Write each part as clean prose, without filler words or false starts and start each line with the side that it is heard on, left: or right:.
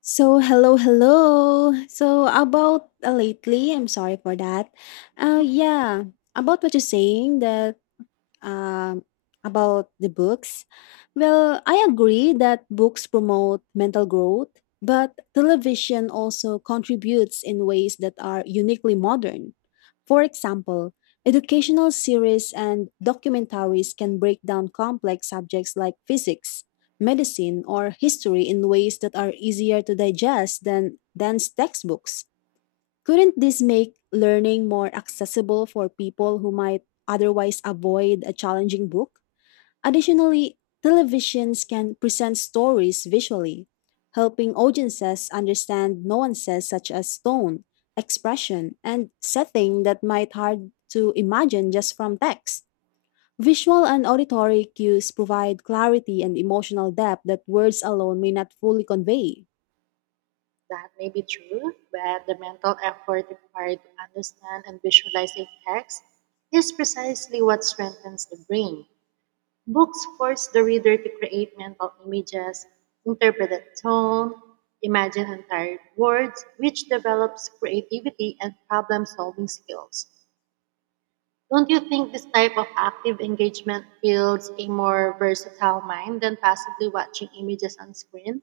left: So hello, hello. So about lately, I'm sorry for that. Yeah, about what you're saying that um, about the books. Well, I agree that books promote mental growth, but television also contributes in ways that are uniquely modern. For example, educational series and documentaries can break down complex subjects like physics, medicine, or history in ways that are easier to digest than dense textbooks. Couldn't this make learning more accessible for people who might otherwise avoid a challenging book? Additionally, televisions can present stories visually, helping audiences understand nuances such as tone, expression, and setting that might hard to imagine just from text. Visual and auditory cues provide clarity and emotional depth that words alone may not fully convey.
right: That may be true, but the mental effort required to understand and visualize a text is precisely what strengthens the brain. Books force the reader to create mental images, interpret the tone, imagine entire words, which develops creativity and problem solving skills. Don't you think this type of active engagement builds a more versatile mind than passively watching images on screen?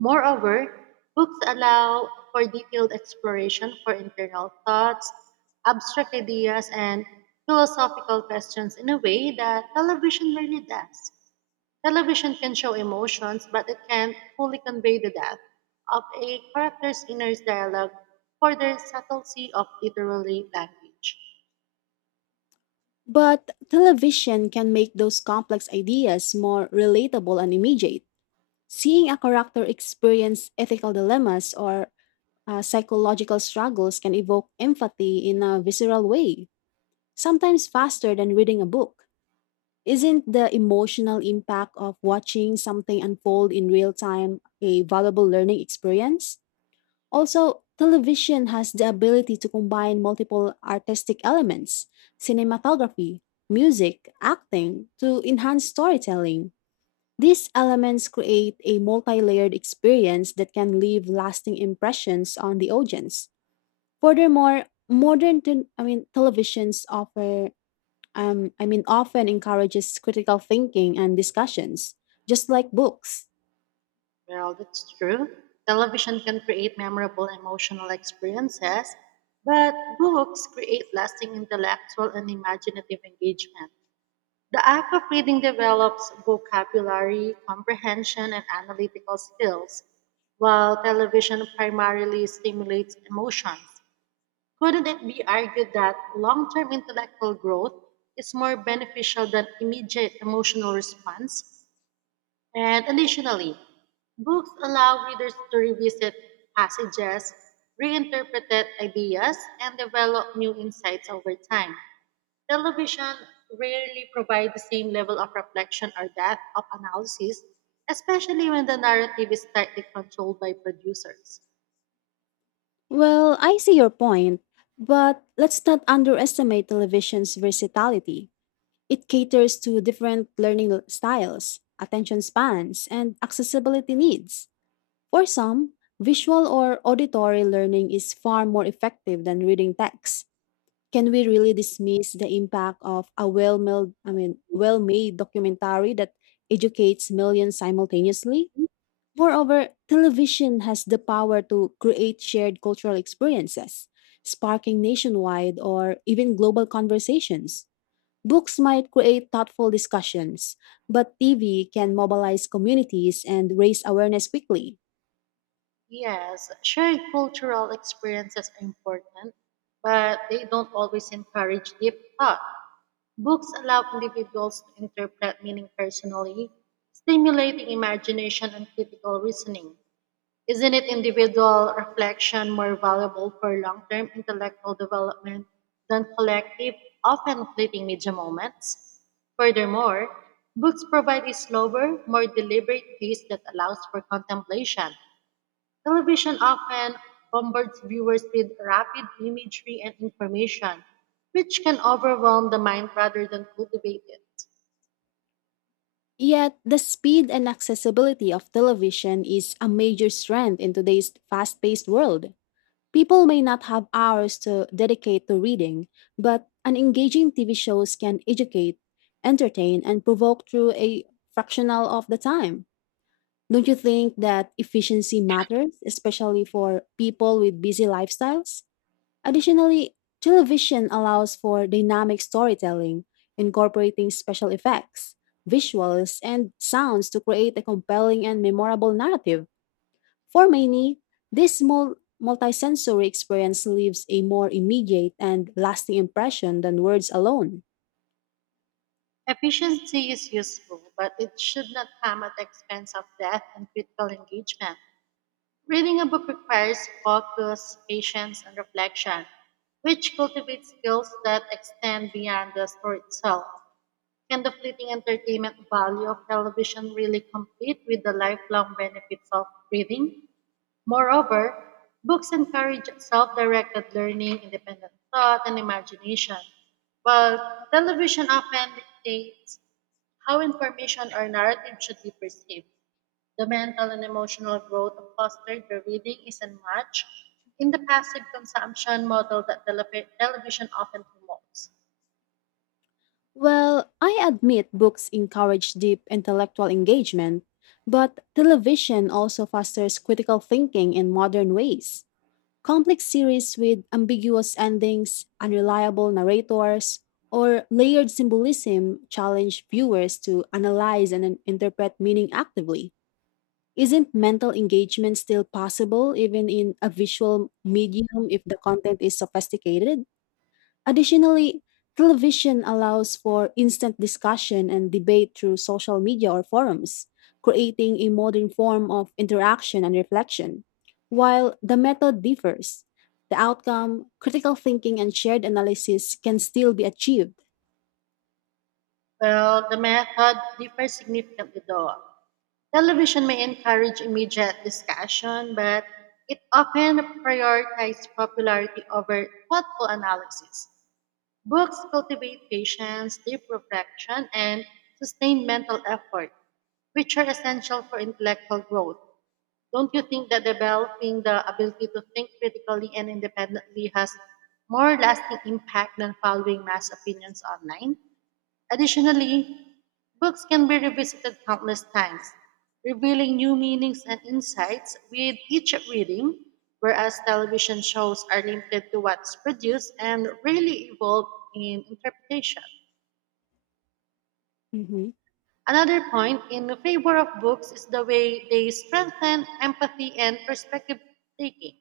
right: Moreover, books allow for detailed exploration for internal thoughts, abstract ideas, and philosophical questions in a way that television rarely does. Television can show emotions, but it can't fully convey the depth of a character's inner dialogue or the subtlety of literary language.
left: But television can make those complex ideas more relatable and immediate. Seeing a character experience ethical dilemmas or psychological struggles can evoke empathy in a visceral way, sometimes faster than reading a book. Isn't the emotional impact of watching something unfold in real time a valuable learning experience? Also, television has the ability to combine multiple artistic elements cinematography, music, acting to enhance storytelling. These elements create a multi layered experience that can leave lasting impressions on the audience. Furthermore, modern te- I mean, televisions offer, often encourages critical thinking and discussions, just like books.
right: Well, that's true. Television can create memorable emotional experiences, but books create lasting intellectual and imaginative engagement. The act of reading develops vocabulary, comprehension, and analytical skills, while television primarily stimulates emotions. Couldn't it be argued that long term intellectual growth is more beneficial than immediate emotional response? And additionally, books allow readers to revisit passages, reinterpret ideas, and develop new insights over time. Television rarely provides the same level of reflection or depth of analysis, especially when the narrative is tightly controlled by producers.
left: Well, I see your point, but let's not underestimate television's versatility. It caters to different styles, attention spans, and accessibility needs. For some, visual or auditory learning is far more effective than reading text. Can we really dismiss the impact of a well-made documentary that educates millions simultaneously? Moreover, television has the power to create shared cultural experiences, sparking nationwide or even global conversations. Books might create thoughtful discussions, but TV can mobilize communities and raise awareness quickly.
right: Yes, shared cultural experiences are important, but they don't always encourage deep thought. Books allow individuals to interpret meaning personally, stimulating imagination and critical reasoning. Isn't it individual reflection more valuable for long term intellectual development than collective, often fleeting media moments? Furthermore, books provide a slower, more deliberate pace that allows for contemplation. Television often bombards viewers with rapid imagery and information, which can overwhelm the mind rather than cultivate it.
left: Yet, the speed and accessibility of television is a major strength in today's fast paced world. People may not have hours to dedicate to reading, but an engaging TV shows can educate, entertain, and provoke through a fractional of the time. Don't you think that efficiency matters, especially for people with busy lifestyles? Additionally, television allows for dynamic storytelling, incorporating special effects, visuals, and sounds to create a compelling and memorable narrative. For many, this multisensory experience leaves a more immediate and lasting impression than words alone.
right: Efficiency is useful, but it should not come at the expense of depth and critical engagement. Reading a book requires focus, patience, and reflection, which cultivates skills that extend beyond the story itself. Can the fleeting entertainment value of television really compete with the lifelong benefits of reading? Moreover, books encourage self directed learning, independent thought, and imagination, while television often dictates how information or narrative should be perceived. The mental and emotional growth fostered by reading isn't much in the passive consumption model that television often promotes.
left: Well, I admit books encourage deep intellectual engagement, but television also fosters critical thinking in modern ways. Complex series with ambiguous endings, unreliable narrators, or layered symbolism challenge viewers to analyze and interpret meaning actively. Isn't mental engagement still possible even in a visual medium if the content is sophisticated? Additionally, television allows for instant discussion and debate through social media or forums, creating a modern form of interaction and reflection. While the method differs, the outcome, critical thinking, and shared analysis can still be achieved.
right: Well, the method differs significantly though. Television may encourage immediate discussion, but it often prioritizes popularity over thoughtful analysis. Books cultivate patience, deep reflection, and sustained mental effort, which are essential for intellectual growth. Don't you think that developing the ability to think critically and independently has more lasting impact than following mass opinions online? Additionally, books can be revisited countless times, revealing new meanings and insights with each reading, whereas television shows are limited to what's produced and rarely evolve in interpretation. Another point in favor of books is the way they strengthen empathy and perspective taking.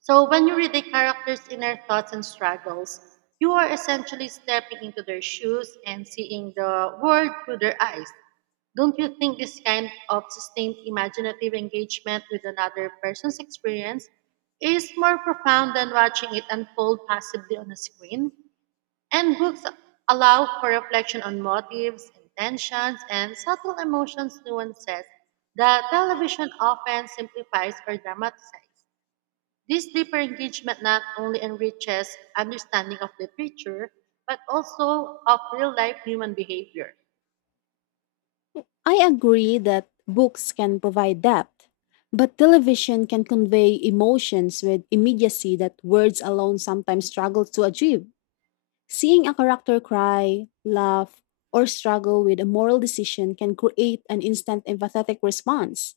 right: So when you read the character's inner thoughts and struggles, you are essentially stepping into their shoes and seeing the world through their eyes. Don't you think this kind of sustained imaginative engagement with another person's experience is more profound than watching it unfold passively on a screen? And books allow for reflection on motives, intentions, and subtle emotions nuances that television often simplifies or dramatizes. This deeper engagement not only enriches understanding of literature, but also of real life human behavior.
left: I agree that books can provide depth, but television can convey emotions with immediacy that words alone sometimes struggle to achieve. Seeing a character cry, laugh, or struggle with a moral decision can create an instant empathetic response.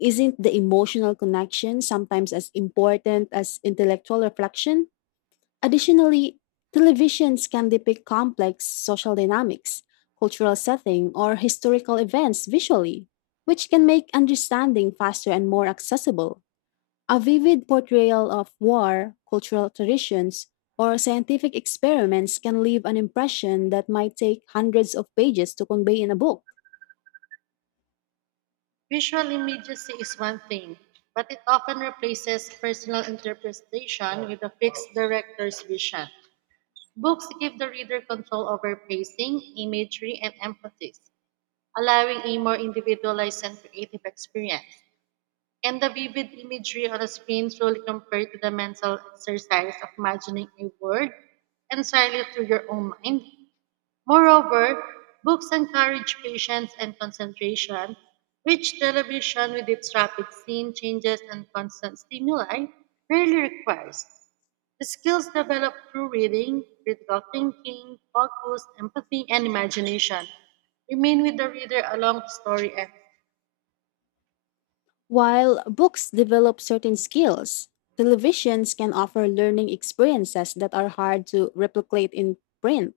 left: Isn't the emotional connection sometimes as important as intellectual reflection? Additionally, televisions can depict complex social dynamics, cultural setting, or historical events visually, which can make understanding faster and more accessible. A vivid portrayal of war, cultural traditions, or scientific experiments can leave an impression that might take hundreds of pages to convey in a book.
right: Visual immediacy is one thing, but it often replaces personal interpretation with a fixed director's vision. Books give the reader control over pacing, imagery, and emphasis, allowing a more individualized and creative experience. And the vivid imagery on the screen truly compared to the mental exercise of imagining a world entirely through your own mind. Moreover, books encourage patience and concentration, which television, with its rapid scene changes and constant stimuli, rarely requires. The skills developed through reading, critical thinking, focus, empathy, and imagination remain with the reader along the story and
left: While books develop certain skills, televisions can offer learning experiences that are hard to replicate in print.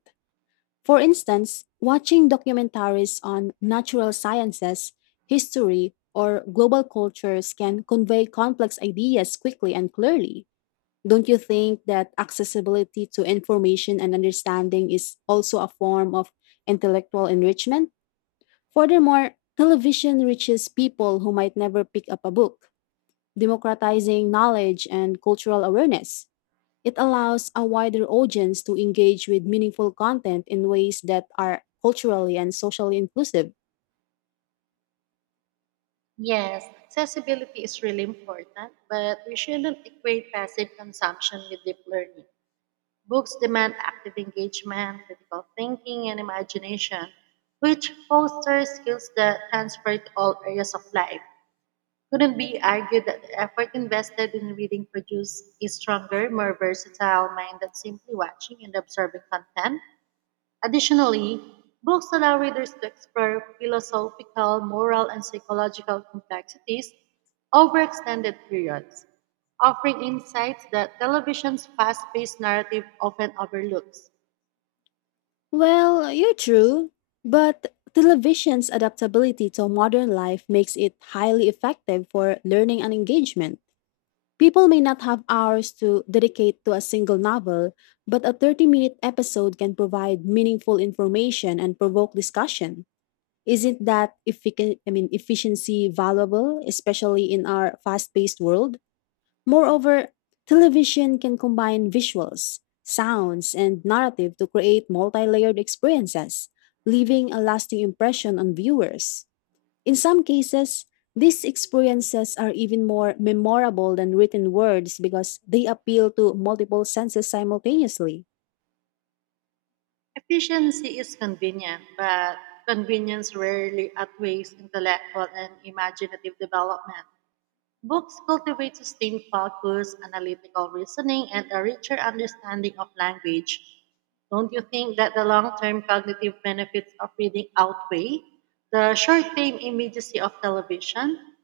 left: For instance, watching documentaries on natural sciences, history, or global cultures can convey complex ideas quickly and clearly. Don't you think that accessibility to information and understanding is also a form of intellectual enrichment? Furthermore, television reaches people who might never pick up a book, democratizing knowledge and cultural awareness. It allows a wider audience to engage with meaningful content in ways that are culturally and socially inclusive.
right: Yes, accessibility is really important, but we shouldn't equate passive consumption with deep learning. Books demand active engagement, critical thinking, and imagination, which foster skills that transfer to all areas of life. Couldn't be argued that the effort invested in reading produces a stronger, more versatile mind than simply watching and observing content? Additionally, books allow readers to explore philosophical, moral, and psychological complexities over extended periods, offering insights that television's fast paced narrative often overlooks.
left: Well, you're true, but television's adaptability to modern life makes it highly effective for learning and engagement. People may not have hours to dedicate to a single novel, but a 30-minute episode can provide meaningful information and provoke discussion. Isn't that efficiency valuable, especially in our fast paced world? Moreover, television can combine visuals, sounds, and narrative to create multi layered experiences, leaving a lasting impression on viewers. In some cases, these experiences are even more memorable than written words because they appeal to multiple senses simultaneously.
right: Efficiency is convenient, but convenience rarely outweighs intellectual and imaginative development. Books cultivate sustained focus, analytical reasoning, and a richer understanding of language. Don't you think that the long term cognitive benefits of reading outweigh the short term immediacy of television?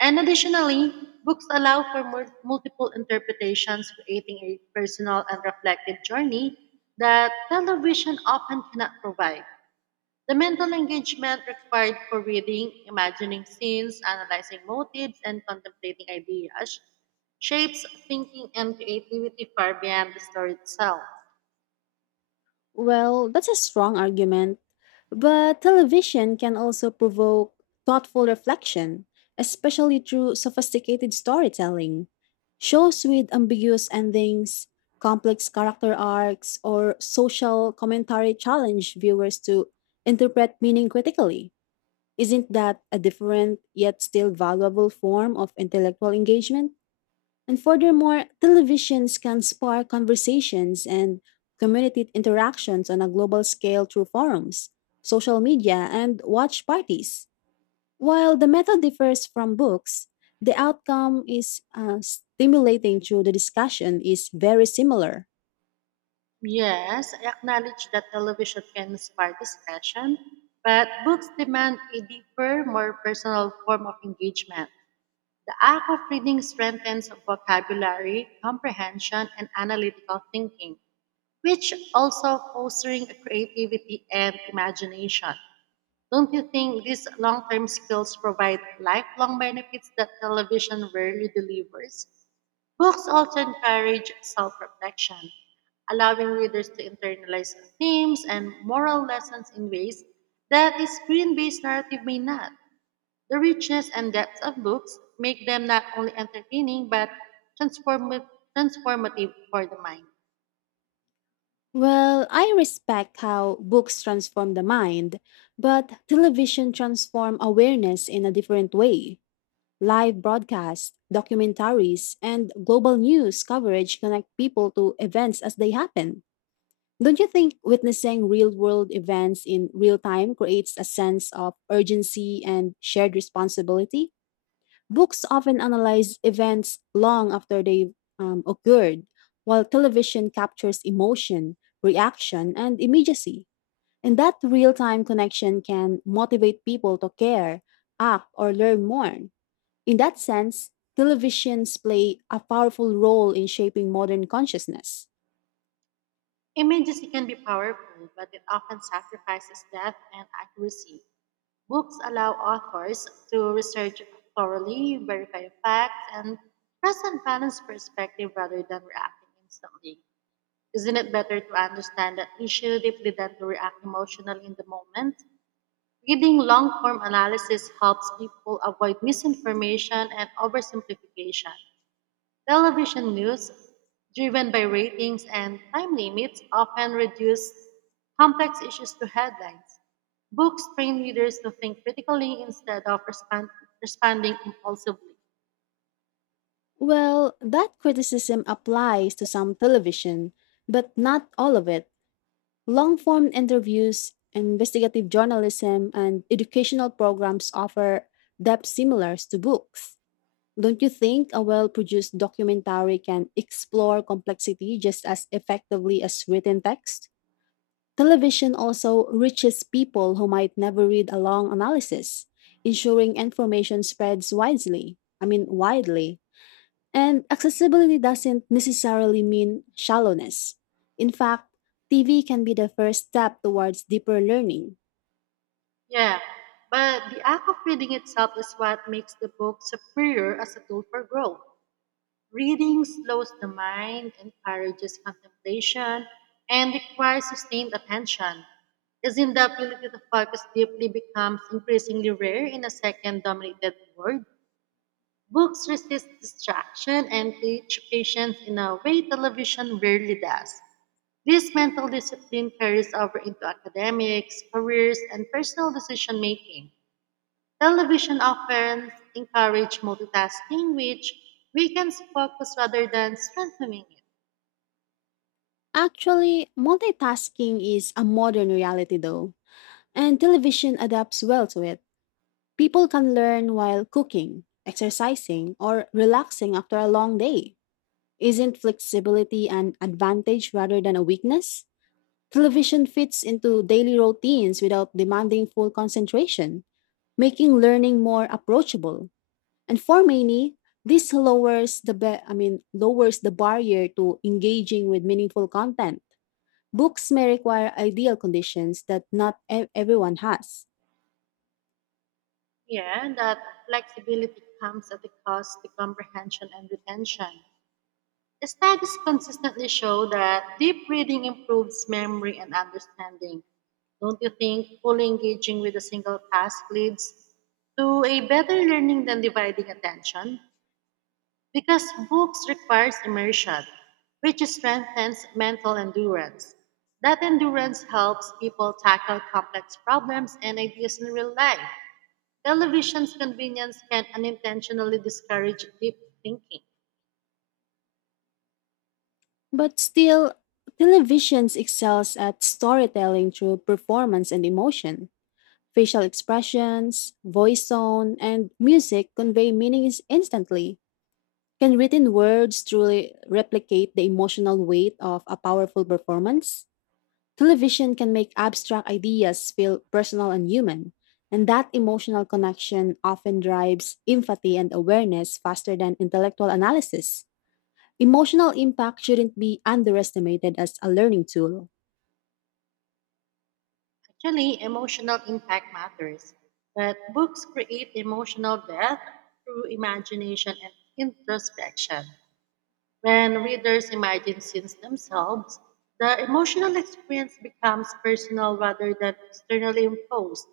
right: And additionally, books allow for multiple interpretations, creating a personal and reflective journey that television often cannot provide. The mental engagement required for reading, imagining scenes, analyzing motives, and contemplating ideas shapes thinking and creativity far beyond the story itself.
left: Well, that's a strong argument. But television can also provoke thoughtful reflection, especially through sophisticated storytelling. Shows with ambiguous endings, complex character arcs, or social commentary challenge viewers to interpret meaning critically. Isn't that a different yet still valuable form of intellectual engagement? And furthermore, televisions can spark conversations and community interactions on a global scale through forums, social media, and watch parties. While the method differs from books, the outcome is stimulating through the discussion is very similar.
right: Yes, I acknowledge that television can inspire discussion, but books demand a deeper, more personal form of engagement. The act of reading strengthens vocabulary, comprehension, and analytical thinking, which also fostering creativity and imagination. Don't you think these long term skills provide lifelong benefits that television rarely delivers? Books also encourage self reflection, allowing readers to internalize themes and moral lessons in ways that a screen based narrative may not. The richness and depth of books make them not only entertaining but transformi- transformative for the mind.
left: Well, I respect how books transform the mind, but television transform awareness in a different way. Live broadcasts, documentaries, and global news coverage connect people to events as they happen. Don't you think witnessing real world events in real time creates a sense of urgency and shared responsibility? Books often analyze events long after they've occurred, while television captures emotion, reaction, and immediacy. And that real time connection can motivate people to care, act, or learn more. In that sense, televisions play a powerful role in shaping modern consciousness.
right: Images can be powerful, but it often sacrifices depth and accuracy. Books allow authors to research thoroughly, verify facts, and present balanced perspective rather than reacting instantly. Isn't it better to understand an issue deeply than to react emotionally in the moment? Reading long form analysis helps people avoid misinformation and oversimplification. Television news, driven by ratings and time limits, often reduce complex issues to headlines. Books train readers to think critically instead of respond, responding impulsively.
left: Well, that criticism applies to some television, but not all of it. Long form interviews, investigative journalism, and educational programs offer depth similar to books. Don't you think a well produced documentary can explore complexity just as effectively as written text? Television also reaches people who might never read a long analysis, ensuring information spreads widely. And accessibility doesn't necessarily mean shallowness. In fact, TV can be the first step towards deeper learning.
right: Yeah, but the act of reading itself is what makes the book superior as a tool for growth. Reading slows the mind, encourages contemplation, and requires sustained attention. As not the ability to focus deeply becomes increasingly rare in a second dominated world? Books resist distraction and teach patience in a way television rarely does. This mental discipline carries over into academics, careers, and personal decision making. Television often encourage multitasking, which weakens focus rather than strengthening it.
left: Actually, multitasking is a modern reality though, and television adapts well to it. People can learn while cooking, exercising, or relaxing after a long day. Isn't flexibility an advantage rather than a weakness? Television fits into daily routines without demanding full concentration, making learning more approachable. And for many, this lowers the barrier to engaging with meaningful content. Books may require ideal conditions that not everyone has.
right: Yeah, and that flexibility comes at the cost to comprehension and retention. Studies consistently show that deep reading improves memory and understanding. Don't you think fully engaging with a single task leads to a better learning than dividing attention? Because books requires immersion, which strengthens mental endurance. That endurance helps people tackle complex problems and ideas in real life. Television's convenience can unintentionally discourage deep thinking.
left: But still, television excels at storytelling through performance and emotion Facial expressions, voice tone, and music convey meanings instantly. Can written words truly replicate the emotional weight of a powerful performance? Television can make abstract ideas feel personal and human, and that emotional connection often drives empathy and awareness faster than intellectual analysis. Emotional impact shouldn't be underestimated as a learning tool.
right: Actually, emotional impact matters, but books create emotional depth through imagination and introspection. When readers imagine scenes themselves, the emotional experience becomes personal rather than externally imposed.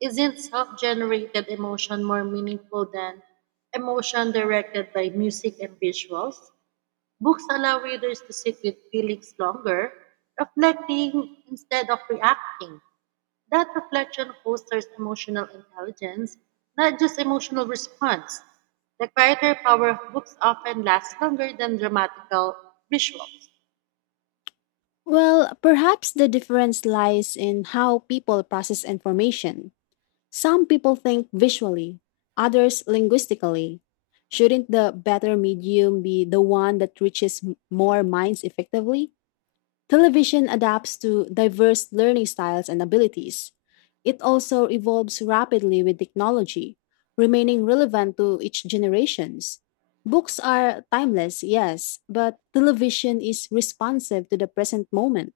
right: Isn't self generated emotion more meaningful than emotion directed by music and visuals? Books allow readers to sit with feelings longer, reflecting instead of reacting. That reflection fosters emotional intelligence, not just emotional response. The character power of books often lasts longer than dramatical visuals.
left: Well, perhaps the difference lies in how people process information. Some people think visually, others linguistically. Shouldn't the better medium be the one that reaches more minds effectively? Television adapts to diverse learning styles and abilities. It also evolves rapidly with technology, remaining relevant to each generations. Books are timeless, yes, but television is responsive to the present moment.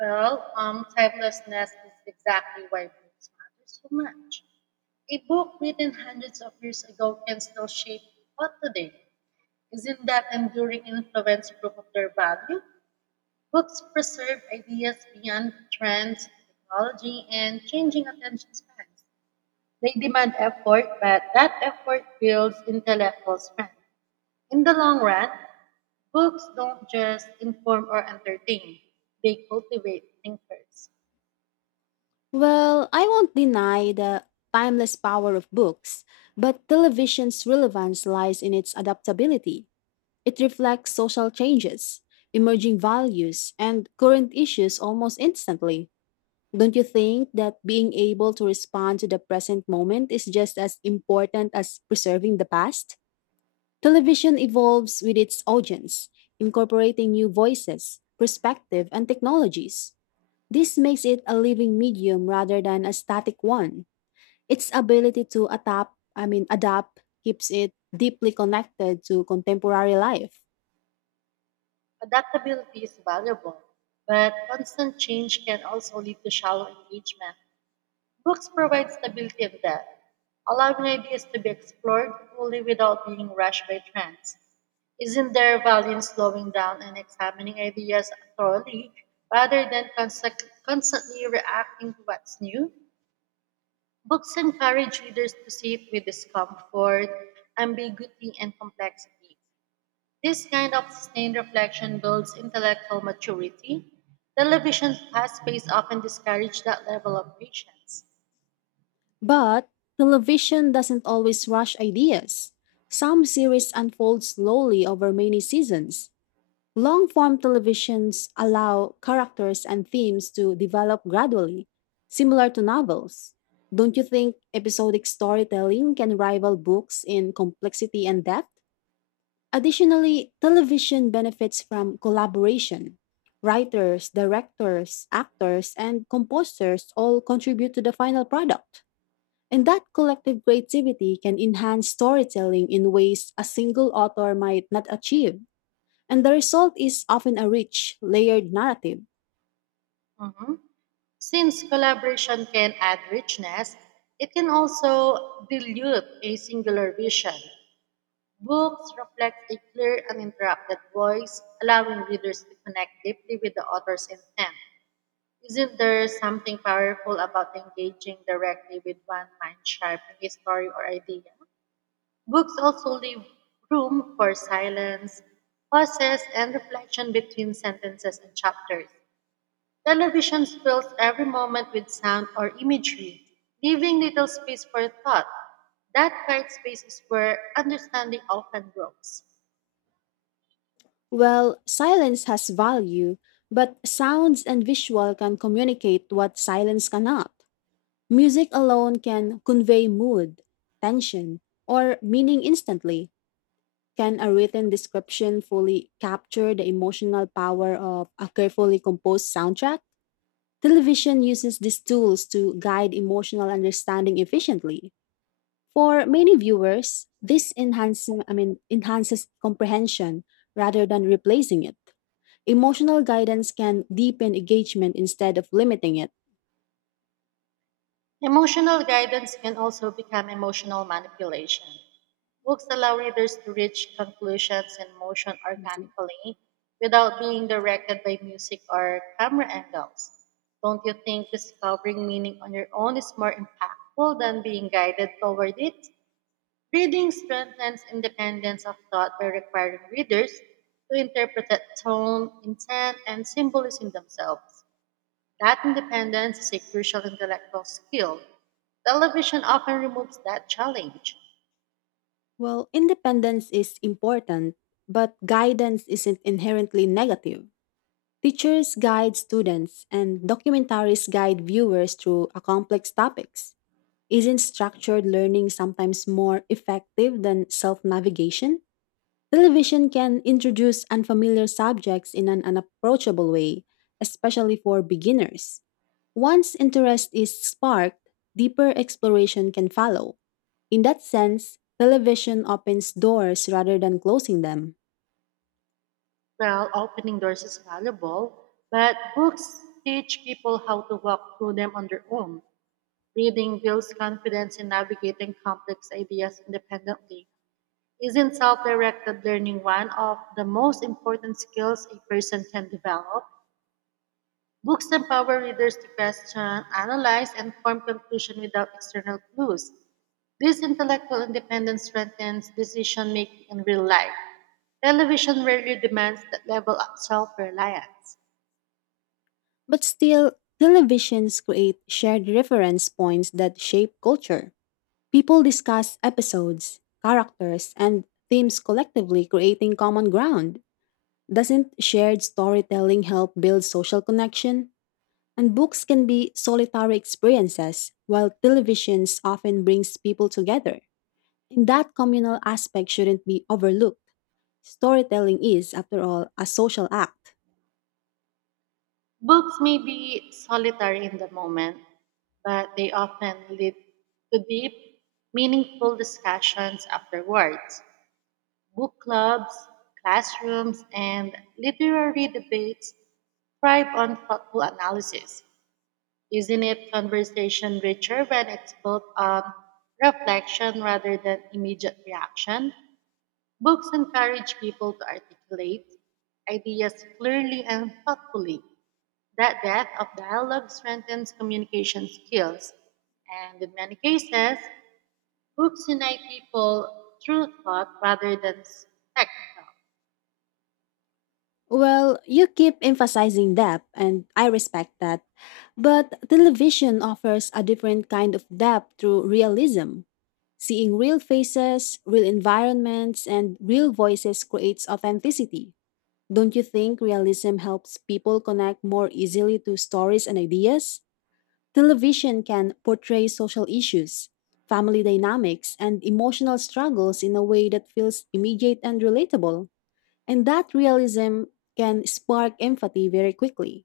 right: Timelessness is exactly why books matter so much. A book written hundreds of years ago can still shape thought today. Isn't that enduring influence proof of their value? Books preserve ideas beyond trends, technology, and changing attention spans. They demand effort, but that effort builds intellectual strength. In the long run, books don't just inform or entertain, they cultivate thinkers.
left: Well, I won't deny the timeless power of books, but television's relevance lies in its adaptability. It reflects social changes, emerging values, and current issues almost instantly. Don't you think that being able to respond to the present moment is just as important as preserving the past? Television evolves with its audience, incorporating new voices, perspective, and technologies. This makes it a living medium rather than a static one. Its ability to adapt, I mean adapt, keeps it deeply connected to contemporary life.
right: Adaptability is valuable, but constant change can also lead to shallow engagement. Books provide stability of that, allowing ideas to be explored fully without being rushed by trends. Isn't there value in slowing down and examining ideas thoroughly rather than constantly reacting to what's new? Books encourage readers to sit with discomfort, ambiguity, and complexity. This kind of sustained reflection builds intellectual maturity. Television's fast pace often discourages that level of patience.
left: But television doesn't always rush ideas. Some series unfold slowly over many seasons. Long-form televisions allow characters and themes to develop gradually, similar to novels. Don't you think episodic storytelling can rival books in complexity and depth? Additionally, television benefits from collaboration. Writers, directors, actors, and composers all contribute to the final product. And that collective creativity can enhance storytelling in ways a single author might not achieve. And the result is often a rich, layered narrative.
right: Mhm. Since collaboration can add richness, it can also dilute a singular vision. Books reflect a clear, uninterrupted voice, allowing readers to connect deeply with the author's intent. Isn't there something powerful about engaging directly with one mind sharpening a story or idea? Books also leave room for silence, pauses, and reflection between sentences and chapters. Television fills every moment with sound or imagery, leaving little space for thought. That quiet space is where understanding often grows.
left: Well, silence has value, but sounds and visual can communicate what silence cannot. Music alone can convey mood, tension, or meaning instantly. Can a written description fully capture the emotional power of a carefully composed soundtrack? Television uses these tools to guide emotional understanding efficiently. For many viewers, this enhances comprehension rather than replacing it. Emotional guidance can deepen engagement instead of limiting it.
right: Emotional guidance can also become emotional manipulation. Books allow readers to reach conclusions and motion organically without being directed by music or camera angles. Don't you think discovering meaning on your own is more impactful than being guided toward it? Reading strengthens independence of thought by requiring readers to interpret the tone, intent, and symbolism themselves. That independence is a crucial intellectual skill. Television often removes that challenge.
left: Well, independence is important, but guidance isn't inherently negative. Teachers guide students, and documentaries guide viewers through a complex topics. Isn't structured learning sometimes more effective than self navigation? Television can introduce unfamiliar subjects in an unapproachable way, especially for beginners. Once interest is sparked, deeper exploration can follow. In that sense, television opens doors rather than closing them.
right: While opening doors is valuable, but books teach people how to walk through them on their own. Reading builds confidence in navigating complex ideas independently. Isn't self directed learning one of the most important skills a person can develop? Books empower readers to question, analyze, and form conclusions without external clues. This intellectual independence strengthens decision making in real life. Television rarely demands that level of self reliance.
left: But still, televisions create shared reference points that shape culture. People discuss episodes, characters, and themes collectively, creating common ground. Doesn't shared storytelling help build social connection? And books can be solitary experiences, while televisions often brings people together. And that communal aspect shouldn't be overlooked. Storytelling is, after all, a social act.
right: Books may be solitary in the moment, but they often lead to deep, meaningful discussions afterwards. Book clubs, classrooms, and literary debates thrive on thoughtful analysis. Isn't it conversation richer when it's built on reflection rather than immediate reaction? Books encourage people to articulate ideas clearly and thoughtfully. That depth of dialogue strengthens communication skills. And in many cases, books unite people through thought rather than spectacle.
left: Well, you keep emphasizing depth, and I respect that. But television offers a different kind of depth through realism. Seeing real faces, real environments, and real voices creates authenticity. Don't you think realism helps people connect more easily to stories and ideas? Television can portray social issues, family dynamics, and emotional struggles in a way that feels immediate and relatable. And that realism can spark empathy very quickly.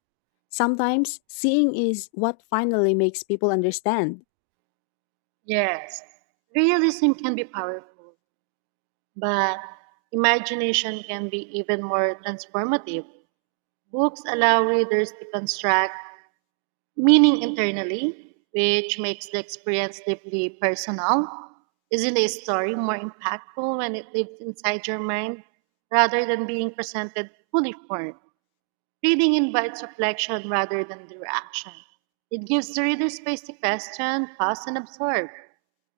left: Sometimes seeing is what finally makes people understand.
right: Yes, realism can be powerful, but imagination can be even more transformative. Books allow readers to construct meaning internally, which makes the experience deeply personal. Isn't a story more impactful when it lives inside your mind rather than being presented fully formed? Reading invites reflection rather than mere action. It gives the reader space to question, pause, and absorb.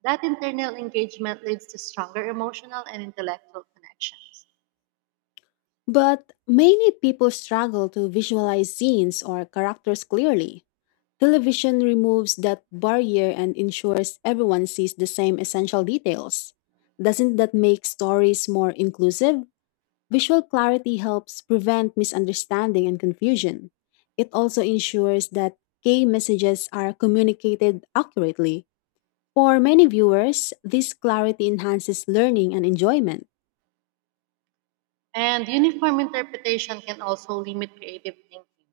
right: That internal engagement leads to stronger emotional and intellectual connections.
left: But many people struggle to visualize scenes or characters clearly. Television removes that barrier and ensures everyone sees the same essential details. Doesn't that make stories more inclusive? Visual clarity helps prevent misunderstanding and confusion. It also ensures that key messages are communicated accurately. For many viewers, this clarity enhances learning and enjoyment.
right: And uniform interpretation can also limit creative thinking.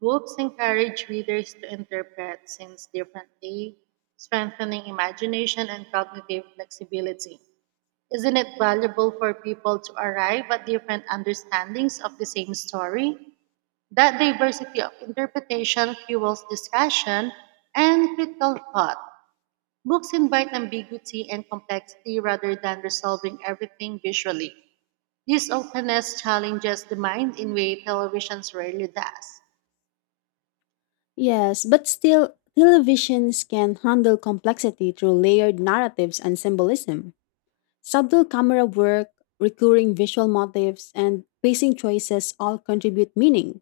right: Books encourage readers to interpret scenes differently, strengthening imagination and cognitive flexibility. Isn't it valuable for people to arrive at different understandings of the same story? That diversity of interpretation fuels discussion and critical thought. Books invite ambiguity and complexity rather than resolving everything visually. This openness challenges the mind in way televisions rarely does.
left: Yes, but still, televisions can handle complexity through layered narratives and symbolism. Subtle camera work, recurring visual motifs, and pacing choices all contribute meaning.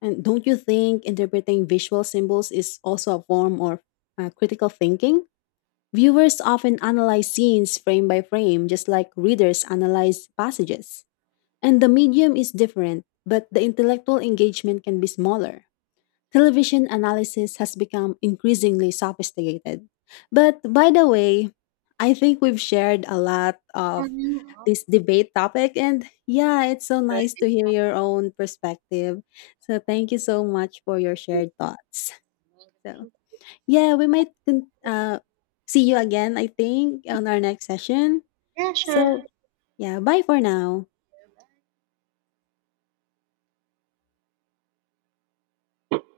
left: And don't you think interpreting visual symbols is also a form of critical thinking? Viewers often analyze scenes frame by frame, just like readers analyze passages. And the medium is different, but the intellectual engagement can be smaller. Television analysis has become increasingly sophisticated. But by the way, I think we've shared a lot of
right: And now,
left: this debate topic, and yeah, it's so
right: Jordan,
left: nice to hear your own perspective. So thank you so much for your shared thoughts. So
right: anything?
left: yeah, we might see you again, I think, on our next session.
right: Yeah, sure.
left: So yeah, bye for now.